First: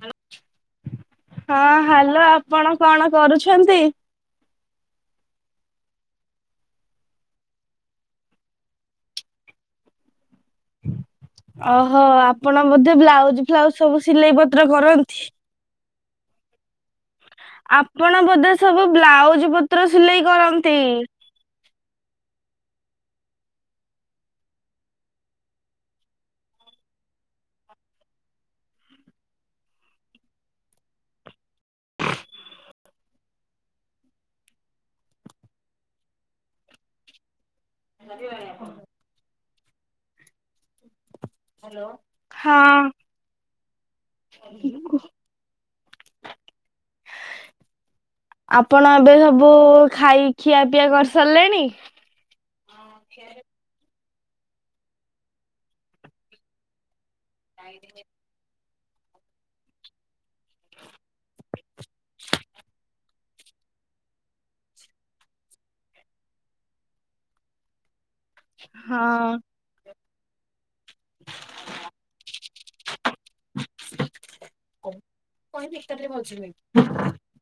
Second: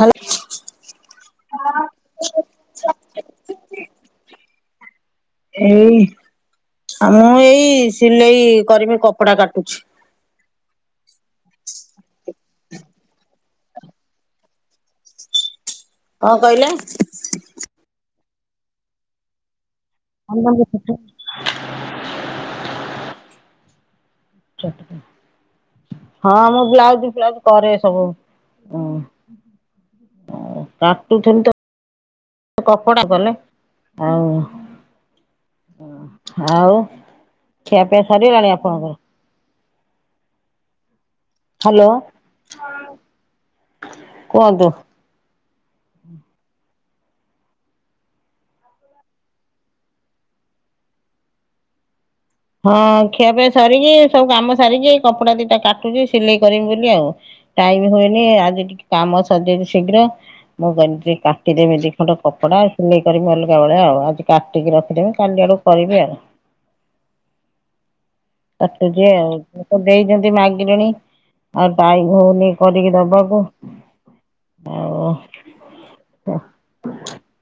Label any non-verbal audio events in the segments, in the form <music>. Hello. ହଁ hello ଆପଣ କଣ କରୁଛନ୍ତି? ଏଇ ଆଉ ମୁଁ ଏଇ ସିଲେଇ କରିବି କପଡା କାଟୁଛି। ଓହୋ ଆପଣ ବୋଧେ ବ୍ଲାଉଜୁ ଫ୍ଲାଉଜୁ ସବୁ ସିଲେଇ ପତ୍ର କରନ୍ତି? କଁ କଇଲେ? ଆପଣ ବୋଧେ ସବୁ ବ୍ଲାଉଜ୍ ପତ୍ର ସିଲେଇ ହଁ କରନ୍ତି? <inaudible> <unintelligible> ହଁ, ମୁଁ ବ୍ଲାଉଜ ଫ୍ଲାଉଜ କରେ ସବୁ, ହୁଁ। ହଁ କାଟୁଥିଲି ତ କପଡା କଲେ ଆଉ ଆଉ ଖିଆପିଆ ସାରଗଲା ଆପଣଙ୍କର? ହାଲୋ। କୁହନ୍ତୁ। ଆପଣ ଏବେ ସବୁ ଖାଇ ଖିଆ ପିଆ କରିସାରିଲେଣି? ହଁ ଖିଆପିଆ ସରିିକି ସବୁ କାମ ସାରିକି ଏଇ କପଡା ଦିଇଟା କାଟୁଚି ସିଲେଇ କରବି ବୋଲି ଆଉ। ଟାଇମ୍ ହୁଏନି ଆଜି ଟିକେ କାମ ସରିଯାଇଚି ଶୀଘ୍ର। ମୁଁ କହିନି ଟିକେ କାଟିଦେମି ଦି ଖଣ୍ଡ କପଡା ସିଲେଇ କରିି ଅଲଗାବେଳେ ଆଉ ଆଜି କାଟିକି ରଖିଦେମି କାଲି ଆଡୁକୁ କରିବି ଆଉ। କାଟୁଚି ହଁ ଆଉ ଲୋକ ଦେଇଚନ୍ତି ମାଗିଲେଣି। ଆଉ ଟାଇମ୍ ହଉନି କରିକି ଦବାକୁ। ଆଉ <inaudible>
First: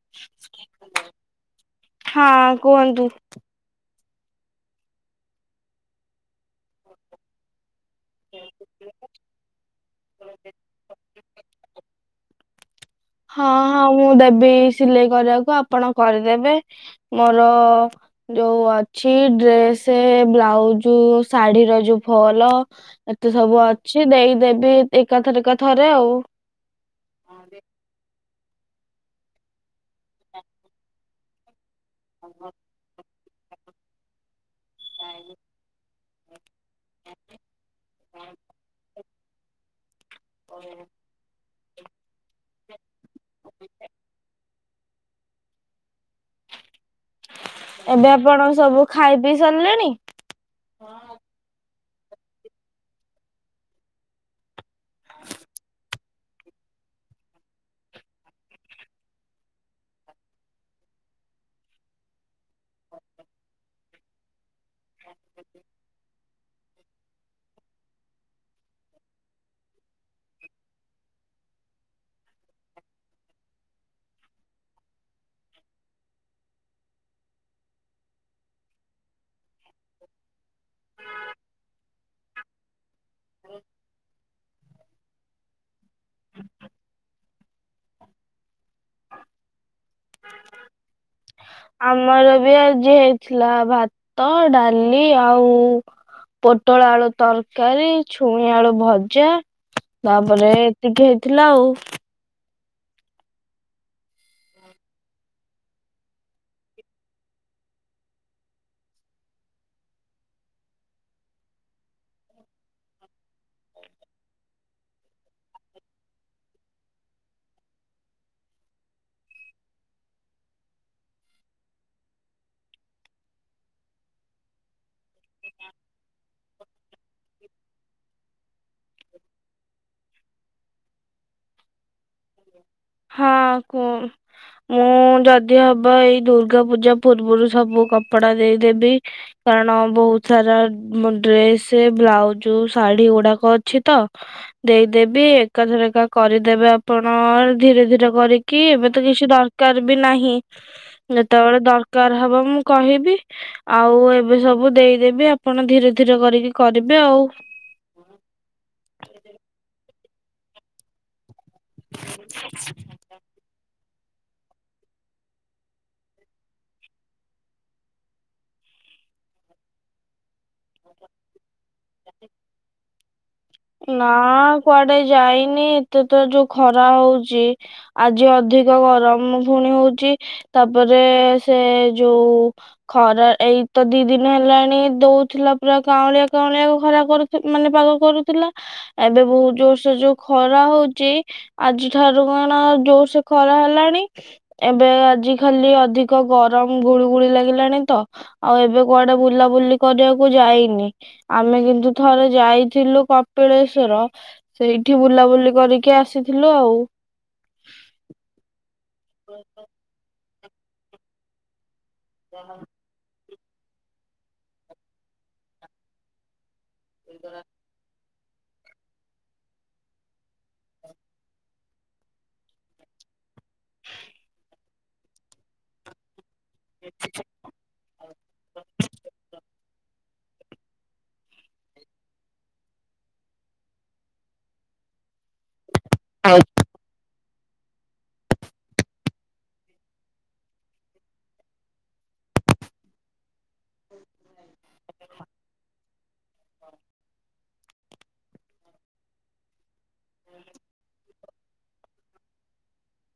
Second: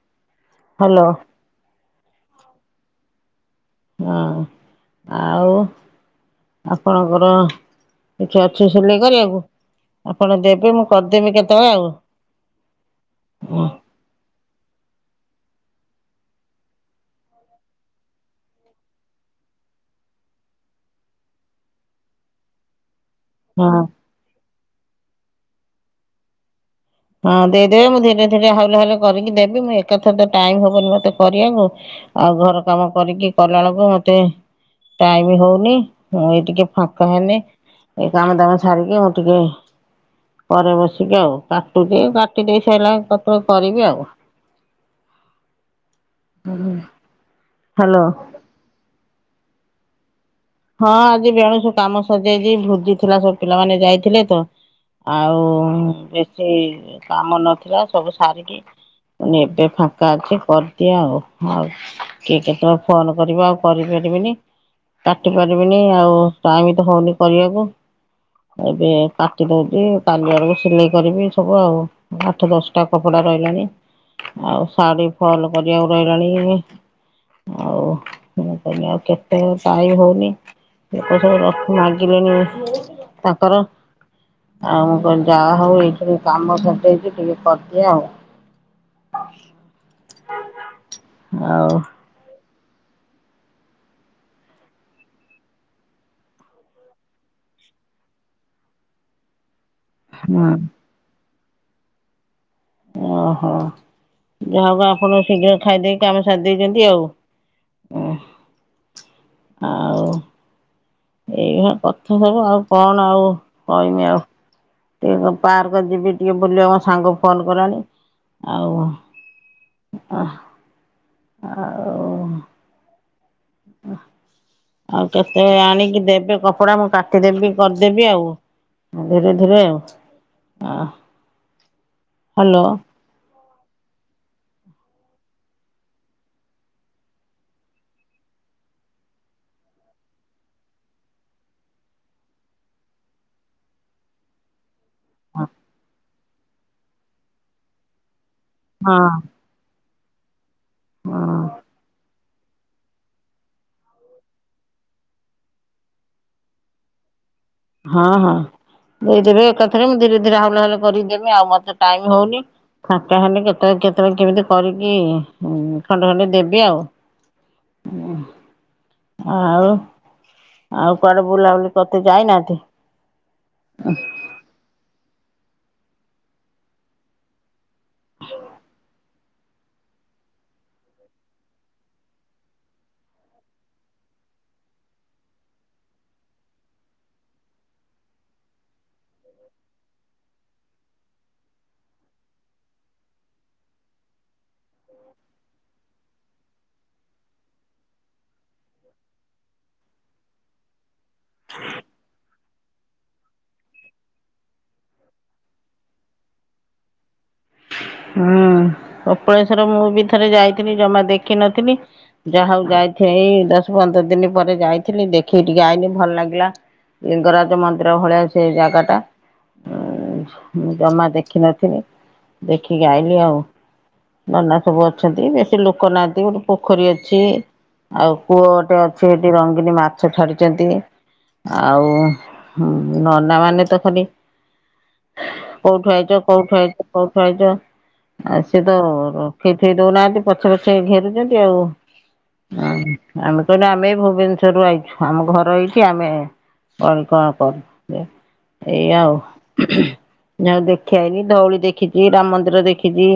ହ ଲୋ। ହଁ କୁହନ୍ତୁ। ହଁ ଆଉ ଆପଣଙ୍କର। କିଛି ଅଛି ସିଲେଇ କରିବାକୁ ଆପଣ ଦେବେ ମୁଁ କରିଦେମି କେତବେଳେ ଆଉ। ହଁ, ହଁ ମୁଁ ଦେବି ସିଲେଇ କରିବାକୁ ଆପଣ କରିଦେବେ ମୋର ଯୋଉ ଅଛି ଡ୍ରେସେ, ବ୍ଲାଉଜୁ ଶାଢୀର ଯୋଉ ଫଲ ଏତେ ସବୁ ହଁ। ଅଛି ଦେଇଦେବି ଏକାଥର ଥରେ ଆଉ। ହଁ ଦେଇଦେବେ ମୁଁ ଧୀରେ ଧୀରେ ହାଉଲେ ହାଉଲେ କରିକି ଦେବି ମୁଁ ଏକାଥରେ ତ ଟାଇମ୍ ହବନି ମତେ କରିବାକୁ। ଆଉ ଘର କାମ କରିକି କଲା ବେଳକୁ ମତେ ଟାଇମ୍ ହଉନି। ମୁଁ ଏଇ ଟିକେ ଫାଙ୍କା <unintelligible> ଏ କାମ ଦାମ ସାରିକି ମୁଁ ଟିକେ ପରେ ବସିକି ଆଉ, କାଟୁଛିି କାଟି ଦେଇ ସାଇଲା କତୁରୁ କରିବି ଆଉ। ହୁଁ ଏବେ ଆପଣ ସବୁ ଖାଇ ପିଇ ସାରିଲେଣି? ହଁ ଆଜି ବେଣୁସୁ କାମ ସରିଯାଇଛି, ଭୋଜି ଥିଲା ସବୁ ପିଲାମାନେ ଯାଇଥିଲେ ତ। ଆଉ ବେଶୀ କାମ ନଥିଲା ସବୁ ସାରିକି ମୁ କହିନି ଏବେ ଫାଙ୍କା ଅଛି କରିଦିଏ ଆଉ, ହଉ। କିଏ କେତଳେ ଫୋନ୍ କରିବ ଆଉ କରିପାରିବିନି। କାଟି ପାରିବିନି ଆଉ ଟାଇମ୍ ତ ହଉନି କରିବାକୁ। ଏବେ କାଟି ଦଉଚି, କାଲି ଆଡକୁ ସିଲେଇ କରିବି ସବୁ ଆଉ, ଆଠ ଦଶ କଟା କପଡା ରହିଲାଣି, ଆଉ ଶାଢୀ ଫଲ୍ କରିବାକୁ ରହିଲାଣି। ଆଉ, ମୁଁ କହିନି ଆଉ କେତେ ସାଇ ନି ଲୋକ ସବୁ ମାଗିଲେଣି ତାଙ୍କର। ଆଉ ମୁ କହିନି ଯାହା ହଉ ଏଇଖିରି କାମ ସରଦେଇଛି ଟିକେ କରିଦିଏ ଆଉ। ଆଉ। ଆମର ବି ଆଜି ହେଇଥିଲା ଭାତ, ଡାଲି ଆଉ ପୋଟଳ ଆଳୁ ତରକାରୀ, ଛୁଇଁ ଆଳୁ ଭଜା। ହୁଁ ତାପରେ ଏତିକି ହେଇଥିଲା ଆଉ। ଓହୋ, ଯାହାକୁ ଆପଣ ଶୀଘ୍ର ଖାଇଦେଇକି କାମ ସାରି ଦେଇଛନ୍ତି ଆଉ। ଆଉ। ଏଇରା କଥା ସବୁ ଆଉ, କଣ ଆଉ କହିମି ଆଉ? <unintelligible> ପାର୍କ ଯିବି ଟିକେ ବୁଲିବାକୁ ମୋ ସାଙ୍ଗକୁ ଫୋନ୍ କଲାଣି, ଆଉ ଅହଃ, ଆଉ ଆଉ କେତେବେଳେ ଆଣିକି ଦେବେ କ କପଡ଼ା ମୁଁ କାଟିଦେଖୀ କରିଛନ୍ତି ଆଉ, ଧୀରେ ଧୀରେ ଆଉ। ଆ, ହାଲୋ। ହଁ, କୁହ। ମୁଁ ଯଦି ହବ ଏଇ ଦୁର୍ଗା ପୂଜା ପୂର୍ବରୁ ସବୁ କପଡା ଦେଇଦେବି। କାରଣ ବହୁତ ସାରା ମୋ ଡ୍ରେସ, ବ୍ଲାଉଜ, ଶାଢୀ ଗୁଡାକ ଅଛି ତ <unintelligible> ଦେଇଦେବି, ଏକାଥର ଏକା କରିଦେବେ ଆପଣ, ଧୀରେ ଧୀରେ କରିକି ଏବେ ହଁ ତ କିଛି ଦର କାର ବି ନାହିଁ, ହଁ ଯେତେବେଳେ ଦରକାର ହବ ମୁଁ କହିବି ଆଉ ଏବେ ସବୁ ଦେଇଦେବି ଆପଣ ଧୀରେ ଧୀରେ କରିକି କରିବେ ଆଉ ହଁ ହଁ, ଦେଇଦେବେ ଏକଥାରେ ମୁଁ ଧୀରେ ଧୀରେ ହାଉଲେ ହାଉଲେ କରିକି ଦେବି ଆଉ, ମ ଟାଇମି ହଉନି, ଫାଙ୍କା ହେଲେ କେତେବେଳେ କେ ତମେ କେମିତି କରିକି ଖଣ୍ଡେ ଖଣ୍ଡେ ଦେବି ଆଉ। ଆଉ ଆଉ କୁଆଡେ ବୁଲାବୁଲି କରିତେ ଯାଇନାହାନ୍ତି? ନା କୁଆଡେ ଯାଇନି, ଏତେ ତ ଯୋଉ ଖରା ହୋଉଛି। ଆଜି ଅଧିକ ଗରମ ପୁଣି ହୋଉଛି, ତାପରେ ସେ ଯୋଉ ଖରା ଏଇତ ଦି ଦିନ ହେଲାଣି ଦଉଥିଲା ପୁରା କାଉଁଳିଆ କାଉଁଳିଆ ଖରା କରୁ ମାନେ ପାଗ କରୁଥିଲା ଏବେ ବୋହୁତୁ ଜୋରସେ ଯୋଉ ଖରା ହଉଛି। ଆଜି ଠାରୁ କଣ ଜୋର ସେ ଖରା ହେଲାଣି। ଏବେ ଆଜି ଖାଲି ଅଧିକ ଗରମ ଗୁଳୁ ଗୁଳି ଲାଗିଲାଣି ତ ଆଉ ଏବେ କୁଆଡେ ବୁଲାବୁଲି କରିବାକୁ ଯାଇନି ଆମେ କିନ୍ତୁ ଥରେ ଯାଇଥିଲୁ। କପିଳେଶ୍ଵର ସେଇଠି ବୁଲାବୁଲି କରିକି ଆସିଥିଲୁ ଆଉ। ହୁଁ କପଳେଶ୍ୱର ମୁଁ ବି ଥରେ ଯାଇଥିଲି ଜମା ଦେଖିନଥିଲି ଯାହା ହଉ ଯାଇ ଏଇ ଦଶ ପନ୍ଦର ଦିନ ପରେ ଯାଇଥିଲି ଦେଖିକି ଟିକେ ଆଇଲି ଭଲ ଲାଗିଲା। ଲିଙ୍ଗରାଜ ମନ୍ଦିର ଭଳିଆ ସେ ଜାଗା ଟା। ଉଁ ମୁଁ ଜମା ଦେଖିନଥିଲି ଦେଖିକି ଆାଇଲି ଆଉ। ନନା ସବୁ ଅଛନ୍ତି ବେଶୀ ଲୋକ ନାହାନ୍ତି ଗୋ ପୋଖରୀ ଅଛି ଆଉ କୂଅ ଗୋଟେ ଅଛି ହେଠି ରଙ୍ଗିନୀ ମାଛ ଛାଡିଛନ୍ତି। ଆଉ ନନା ମାନେ ତ ଖଲି କୋଉଠୁ ଆଇଚ କୋଉଠୁ ଆଇଚ କୋଉଠୁ ଆଇଚ। ଆଉ ସିଏ ତ ରଖେଇ ଥୁଇ ଦଉନାହାନ୍ତି ପଛେ ପଛେ ଘେରୁଚନ୍ତି ଆଉ। ହ ଆମେ କହିଲୁ ଆମେ ଭୁବନେଶ୍ଵରରୁ ଆଇଛୁ ଆମ ଘର ଏଇଠି ଆମେ <unintelligible> ଏଇ ଆଉ ଯା ହଉ ଦେଖିଆଇଲି ଧଉଳି ଦେଖିଛି ରାମ ମନ୍ଦିର ଦେଖି ଖିଜି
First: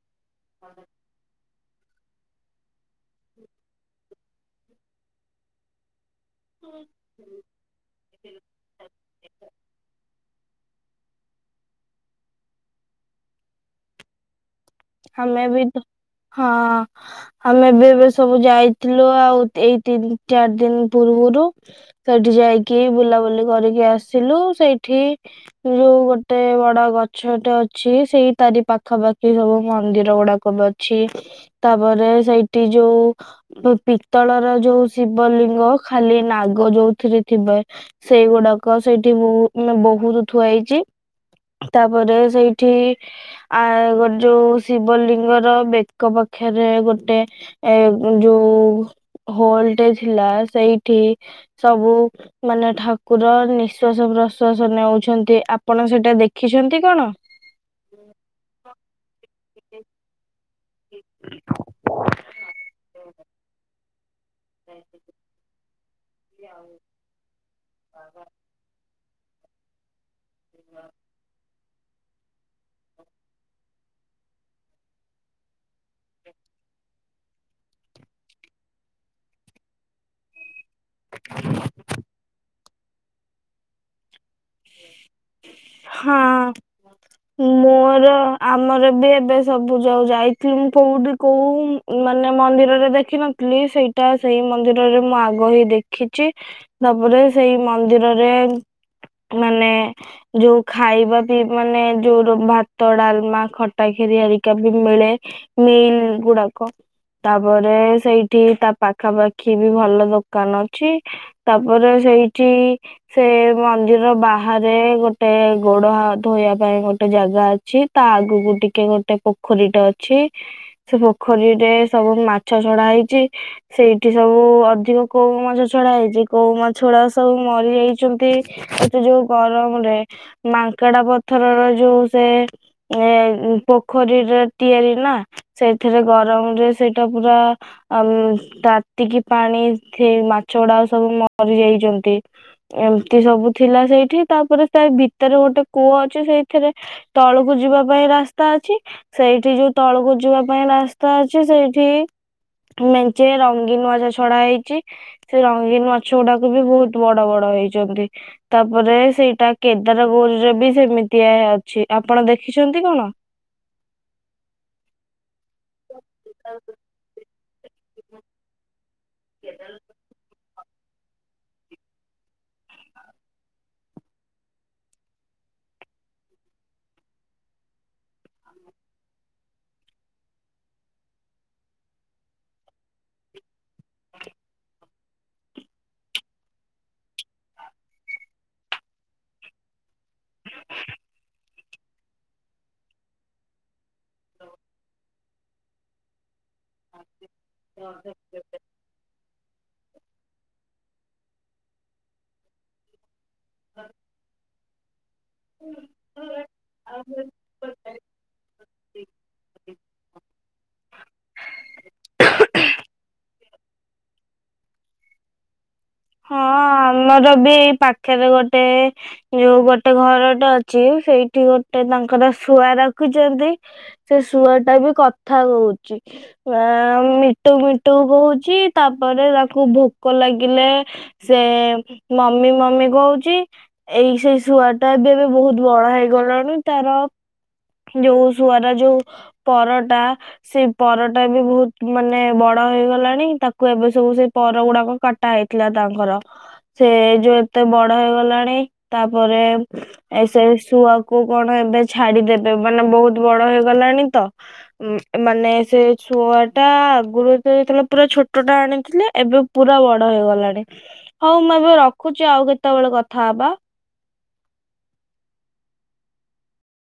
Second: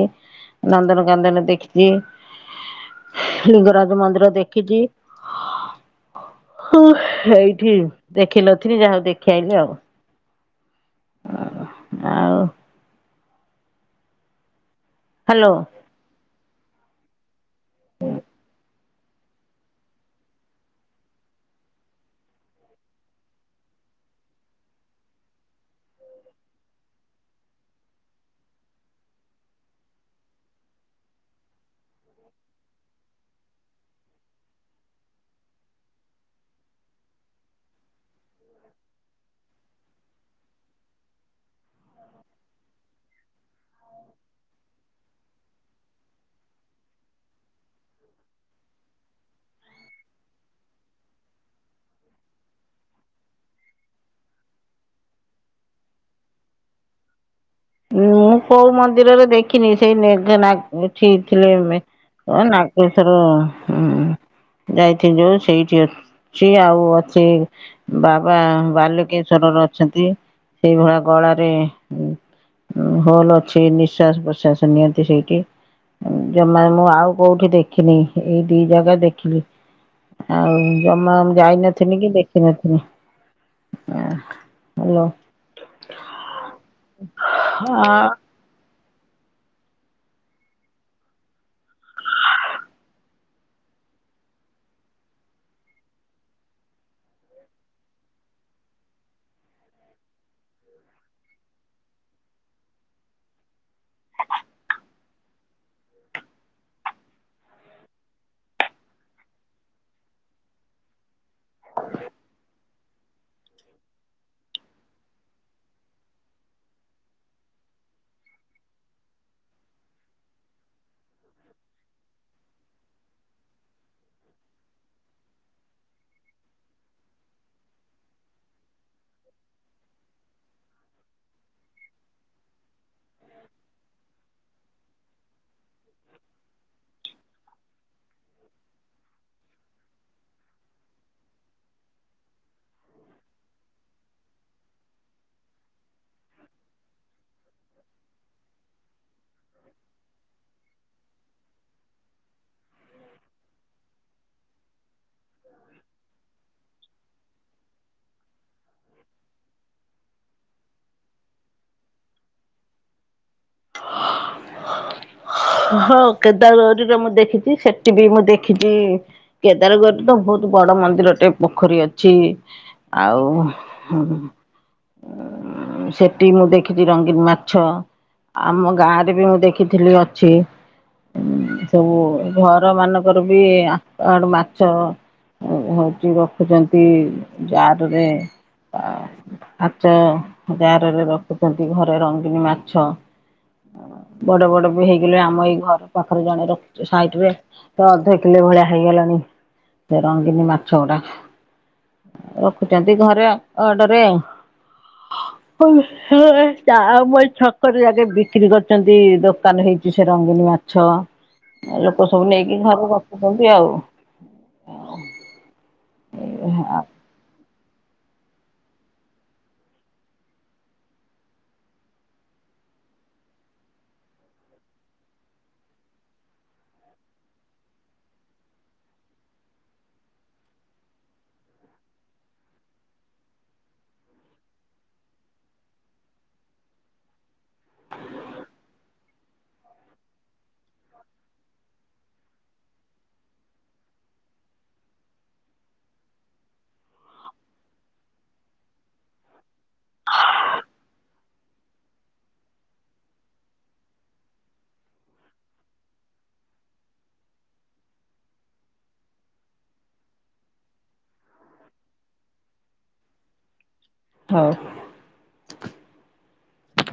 ନନ୍ଦନ କାନ୍ଦନ ଦେଖିଜି ଲିଙ୍ଗରାଜ ମନ୍ଦିର ଦେଖିଛି। ହଁ ଏଇଠି ଦେଖିନଥିଲି ଯା ହଉ ଦେଖିଆଇଲି ଆଉ। ଓ ହ ଆଉ। ଆମେ ହ୍ୟାଲୋ। ବି ତ ହଁ। ଆମେ ବି ଏବେ ସବୁ ଯାଇଥିଲୁ ଆଉ ଏଇ ତିନି ଚାରି ଦିନ ପୂର୍ବରୁ। ସେଠି ଯାଇକି ବୁଲାବୁଲି କରିକି ଆସିଲୁ ସେଇଠି ୠ ଗୋଟେ ବଡ ଗଛଟେ ଅଛି ସେଇ ତାରି ପାଖାପାଖି ହବୁ ମନ୍ଦିର ଗୁଡାକ ବି ଅଛି ତାପରେ ସେଇଠି ଯୋଉ ପିତ୍ତଳର ଯୋଉ ଶିବଲିଙ୍ଗ ଖାଲି ନାଗ ଯୋଉଥିରେ ଥିବେ। ସେଇଗୁଡାକ ସେଇଠି ବହୁ ବହୁତୁ ଥୁଆ ହେଇଚି। ତାପରେ ସେଇଠି ଆ ଯଉ ଶିବଲିଙ୍ଗ ର ବେକ ପଖେରେ ଗୋଟେ ଏ ଯୁ ହୋଲଟେ ଥିଲା ସେଇଠି ସବୁ ମାନେ ଠାକୁର ନିଶ୍ଵାସ ପ୍ରଶ୍ଵାସ ନେଉଛନ୍ତି ଆପଣ ସେଟା ଦେଖିଛନ୍ତି କଣ? ମୁଁ କୋଉ ମନ୍ଦିରରେ ଦେଖିନି ସେଇ ନିଧନାକ ଠିକ ଥିଲେ ମେ କଣ ନାଗେଶର ଉଁ। ଯାଇଥିଲୁ ସେଇଠି ଅ ଛି ଆଉ ଅଛି। ବାବା ବାଲୁକେଶ୍ଵରର ଅଛନ୍ତି ସେଇଭଳା ଗଳାରେ ହୋଲ୍ ଅଛି ନିଶ୍ଵାସ ପ୍ରଶ୍ୱାସ ନିଅନ୍ତି ସେଇଠି। ଜମା ମୁଁ ଆଉ କୋଉଠି ଦେଖିନି ଏଇ ଦି ଜାଗା ଦେଖିଲି। ଆଉ। ଜମା ଯାଇନଥିଲି କି ଦେଖିନଥିଲି ଆଁ ହାଲୋ। ହଁ ମୋର। ଆମର ବି ଏବେ ସବୁ ଯଉ ଯାଇଥିଲି କୋଉଠି କୋଉ ମାନେ ମନ୍ଦିରରେ ଦେଖିନ ଲି ସେଇଟା ସେଇ ମନ୍ଦିରରେ ମୁଁ ଆଗ ହି ଦେଖିଛି। ତାପରେ ସେଇ ମନ୍ଦିରରେ। ମାନେ। ଯୋଉ ଖାଇବା ବି ମାନେ ଯୋଉ ଭାତ, ଡାଲମା, ଖଟା, ଖିରି ହେରିକା ବି ମିଳେ। ମିଲ୍ ଗୁଡାକ। ତାପରେ ସେଇଠି ତା ପାଖାପାଖି ବି ଭଲ ଦୋକାନ ଅଛି। ତାପରେ ସେଇଠି, ସେ ମନ୍ଦିର ବାହାରେ ଗୋଟେ ଗୋଡ ଧୋଇବା ପାଇଁ ଗୋଟେ ଜାଗା ଅଛି। ତା ଆଗକୁ ଟିକେ ଗୋଟେ ପୋ ପୋଖରୀଟେ ଅଛି ସେ ପୋଖରୀରେ ସବୁ ମାଛ ଛଡା ହେଇଛି। ସେଇଠି ସବୁ ଅଧିକ କଉ ମାଛ ଛଡା ହେଇଛି। କଉ ମାଛଗୁରା ସବୁ ମରିଯାଇଛନ୍ତି। ଯୋଉ ଗରମରେ ମାଙ୍କଡା ପଥରର ଯୋଉ ସେ ଏ ପୋଖରୀରେ ତିଆରି ନା। ସେଥିରେ ଗରମରେ ସେଇଟା ପୁରା ଆ ତାତିକି ପାଣି ଫି-ମାଛ ଗୁଡାକ ସବୁ ମରି ଯାଇଛନ୍ତି। ଏମ୍ତି ସବୁ ଥିଲା ସେଇଠି। ତା ପରେ ସେ ଭିତରେ ଗୋଟେ କୂଅ ଅଛି, ସେଇଥିରେ ତଳକୁ ଯିବା ପାଇଁ ରାସ୍ତା ଅଛି। ସେଇଠି ଯୋଉ ତଳକୁ ଯିବା ପାଇଁ ରାସ୍ତା ଅଛି। ସେଇଠି ମେଞ୍ଚେ ରଙ୍ଗୀନ୍ ମାଛ ଛଡା ହେଇଛି। ସେ ରଙ୍ଗୀନ୍ ମାଛ ଗୁଡାକୁ ବି ବହୁତ ବଡ ବଡ ହେଇଚନ୍ତି। ତାପରେ ସେଇଟା କେଦାର ଗୌରୀରେ ବି ସେମିତିଆ ଅଛି। ଆପଣ ଦେଖିଛନ୍ତି କଣ? ହଁ କେଦାର ଗୌରୀରେ ମୁଁ ଦେଖିଛି। ସେଠି ବି ମୁଁ ଦେଖିଛି, କେଦାରଗୌରୀ ତ ବହୁତ ବଡ ମନ୍ଦିରଟେ, ପୋଖରୀ ଅଛି। ଆଉ ସେଠି ମୁଁ ଦେଖିଛି ରଙ୍ଗୀନ୍ ମାଛ। ଆମ ଗାଁରେ ବି ମୁଁ ଦେଖିଥିଲି ଅଛି। ସବୁ ଘର ମାନଙ୍କର ବି ଆଡୁ ମାଛ ରଖୁଛନ୍ତି ଜାର୍ ରେ। <inaudible> କାଚ ଜାରରେ ରଖୁଛନ୍ତି, ଘରେ ରଙ୍ଗନୀ ମାଛ। ବଡ ବଡ ବି ହେଇଗଲେ, ଆମ ଏଇ ଘର ପାଖରେ ଜଣେ ରଖୁଛି ସାଇଟ୍ ରେ ତ ଅଧ କିଲେ ଭଳିଆ ହେଇଗଲାଣି ସେ ରଙ୍ଗିନୀ ମାଛ ଗୁଡାକ। ରଖୁଛନ୍ତି ଘରେ ଅଡରେ <inaudible> <unintelligible> ଆମ ଏଇ ଛକରେ ଯଗେ ବିକ୍ରି କରିଛନ୍ତି ଦୋକାନ ହେଇକି। ସେ ରଙ୍ଗୀନି ମାଛ ଲୋକ ସବୁ ନେଇକି ଘରେ ରଖୁଛନ୍ତି। ଆଉ। ହଁ ଆମର ବି ଏଇ ପାଖରେ ଗୋଟେ ଯୋଉ ଗୋଟେ ଘର ଟା ଅଛି, ସେଇଠି ଗୋଟେ ତାଙ୍କର ଶୁଆ ରଖୁଛନ୍ତି। ସେ ଶୁଆ ଟା ବି କଥା ହହୁଛି। ଆ ମିଟୁ ମିଟୁ କହୁଚି। ତାପରେ ତାକୁ ଭୋକ ଲାଗିଲେ ସେ ମମି ମମି କହୁଛି। ଏଇ ସେଇ ଶୁଆଟା ବି ଏବେ ବହୁତ ବଡ ହେଇଗଲାଣି। ତାର ଯୋଉ ଶୁଆର ଯୋଉ ପରଟା ସେ ପରଟା ବି ବହୁତ ମାନେ ବଡ ହେଇଗଲାଣି ତାକୁ ଏବେ ସବୁ ସେ ପର ଗୁଡାକ କଟାଏ। ଥିଲା ତାଙ୍କର। ସେ ଯୋଉ ଏତେ ବଡ ହେଇଗଲାଣି। ତାପରେ ଏ ସେ ଶୁଆକୁ କଣ ଏବେ ଛାଡିଦେବେ, ମାନେ ବହୁତ ବଡ ହେଇଗଲାଣି ତ। ଉ ମାନେ ସେ ଶୁଆଟା ଆଗରୁ ଯେତେବେଳେ ପୁରା ଛୋଟଟା ଆଣିଥିଲେ। ଏବେ ପୁରା ବଡ ହେଇଗଲାଣି। ହଉ ମୁଁ ଏବେ ରଖୁଛି ଆଉ କେତେବେଳେ କଥା ହବା। ହଉ।